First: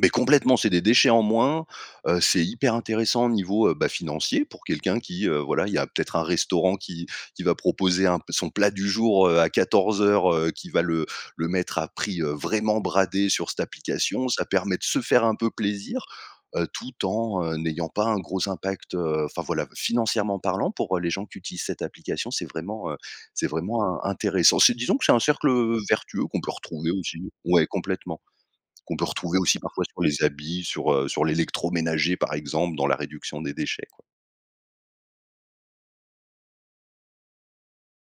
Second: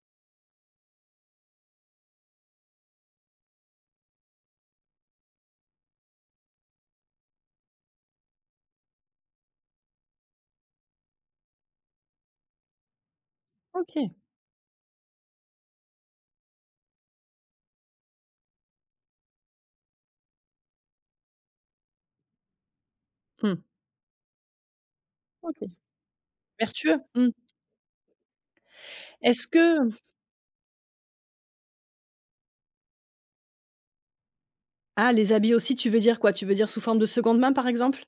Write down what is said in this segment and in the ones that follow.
Mais complètement, c'est des déchets en moins, heu, c'est hyper intéressant niveau, heu, bah, financier pour quelqu'un qui, heu, voilà, il y a peut-être un restaurant qui qui va proposer un son plat du jour, heu, à 14:00, heu, qui va le le mettre à prix, heu, vraiment bradé sur cette OK. application. Ça permet de se faire un peu plaisir, heu, tout en, heu, n'ayant pas un gros impact, heu, enfin, voilà, financièrement parlant, pour, heu, les gens qui utilisent cette application, c'est vraiment, heu, c'est Mmh. vraiment in intéressant. C'est disons que c'est un cercle, OK. heu, vertueux qu'on peut retrouver Vertueux? aussi Mmh. ouais, complètement, qu'on peut retrouver Est-ce aussi parfois que sur les habits, sur, heu, sur l'électroménager, par exemple, dans la réduction des déchets, quoi. Ah! Les habits aussi tu veux dire quoi, tu veux dire sous forme de 2de main, par exemple?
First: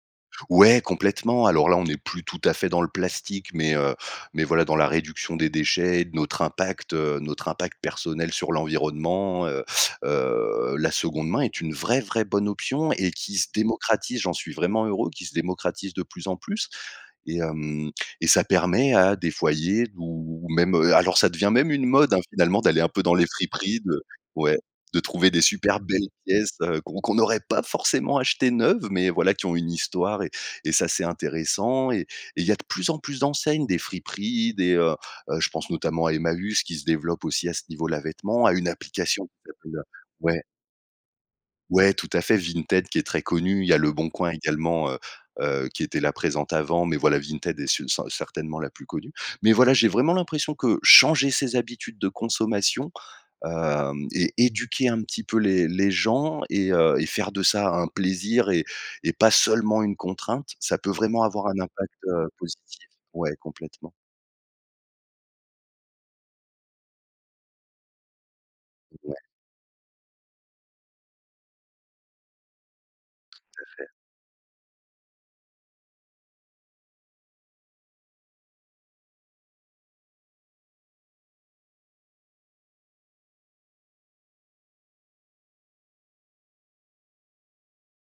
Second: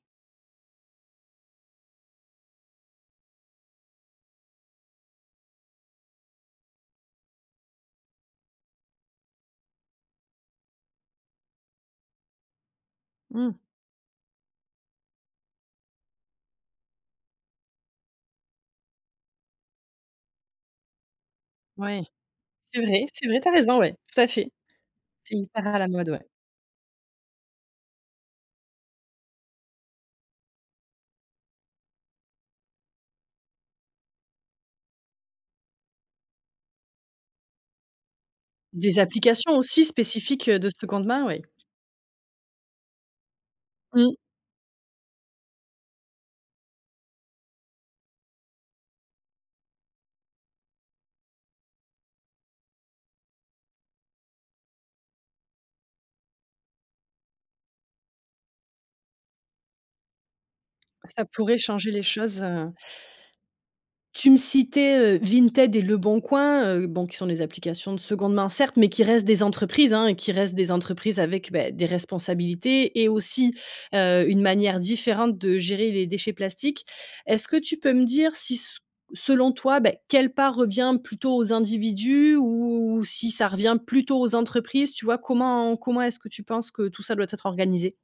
Ouais, complètement. Alors là, on est plus tout à fait dans le plastique, mais heu, mais voilà, dans la réduction des déchets et de notre impact, heu, notre impact personnel sur l'environnement, heu heu, la 2de main est une vraie, vraie bonne option et qui se Mmh. démocratise, j'en suis vraiment heureux, qui se démocratise de plus en plus et hem, et ça permet à des foyers ou même, heu, alors ça devient même une Ouais. mode, hein, finalement, d'aller C'est un peu vrai, dans les c'est vrai, tu as raison, friperies ouais, de tout à fait. ouais, de trouver C'est des hyper à super la belles mode, ouais. pièces, heu, qu'on qu'on aurait pas forcément achetées neuves, mais voilà, qui ont une histoire et et ça, c'est intéressant et et il y a de plus en plus d'enseignes, des friperies, des, heu, je pense notamment à Emmaüs qui se développe aussi à ce niveau-là, vêtements, à une Des application, qui applications s'appelle, heu, aussi ouais. spécifiques, heu, de 2de main, oui. Ouais, tout à fait, Vinted qui est très connu, il y a Mmh. LeBonCoin également, heu heu, qui était là, présente avant mais voilà, Vinted est ce cer certainement la plus connue, mais voilà, j'ai vraiment l'impression que changer ses habitudes de consommation, hem, et éduquer un petit peu les les gens et heu, et faire de ça un plaisir et et pas seulement une contrainte, ça peut vraiment Ça avoir pourrait un changer impact, les heu, choses, heu positif. Ouais, complètement. Tu me citais, heu, Vinted et Leboncoin, heu, bon, qui sont des applications de 2de main, certes, mais qui Ouais. restent des entreprises, hein et qui restent des entreprises avec, bah, des responsabilités et aussi, Tout à fait. heu, une manière différente de gérer les déchets plastiques. Est-ce que tu peux me dire si s selon toi, bah, quelle part revient plutôt aux individus ou si ça revient plutôt aux entreprises? Tu vois? Comment comment est-ce que tu penses que tout ça doit être organisé?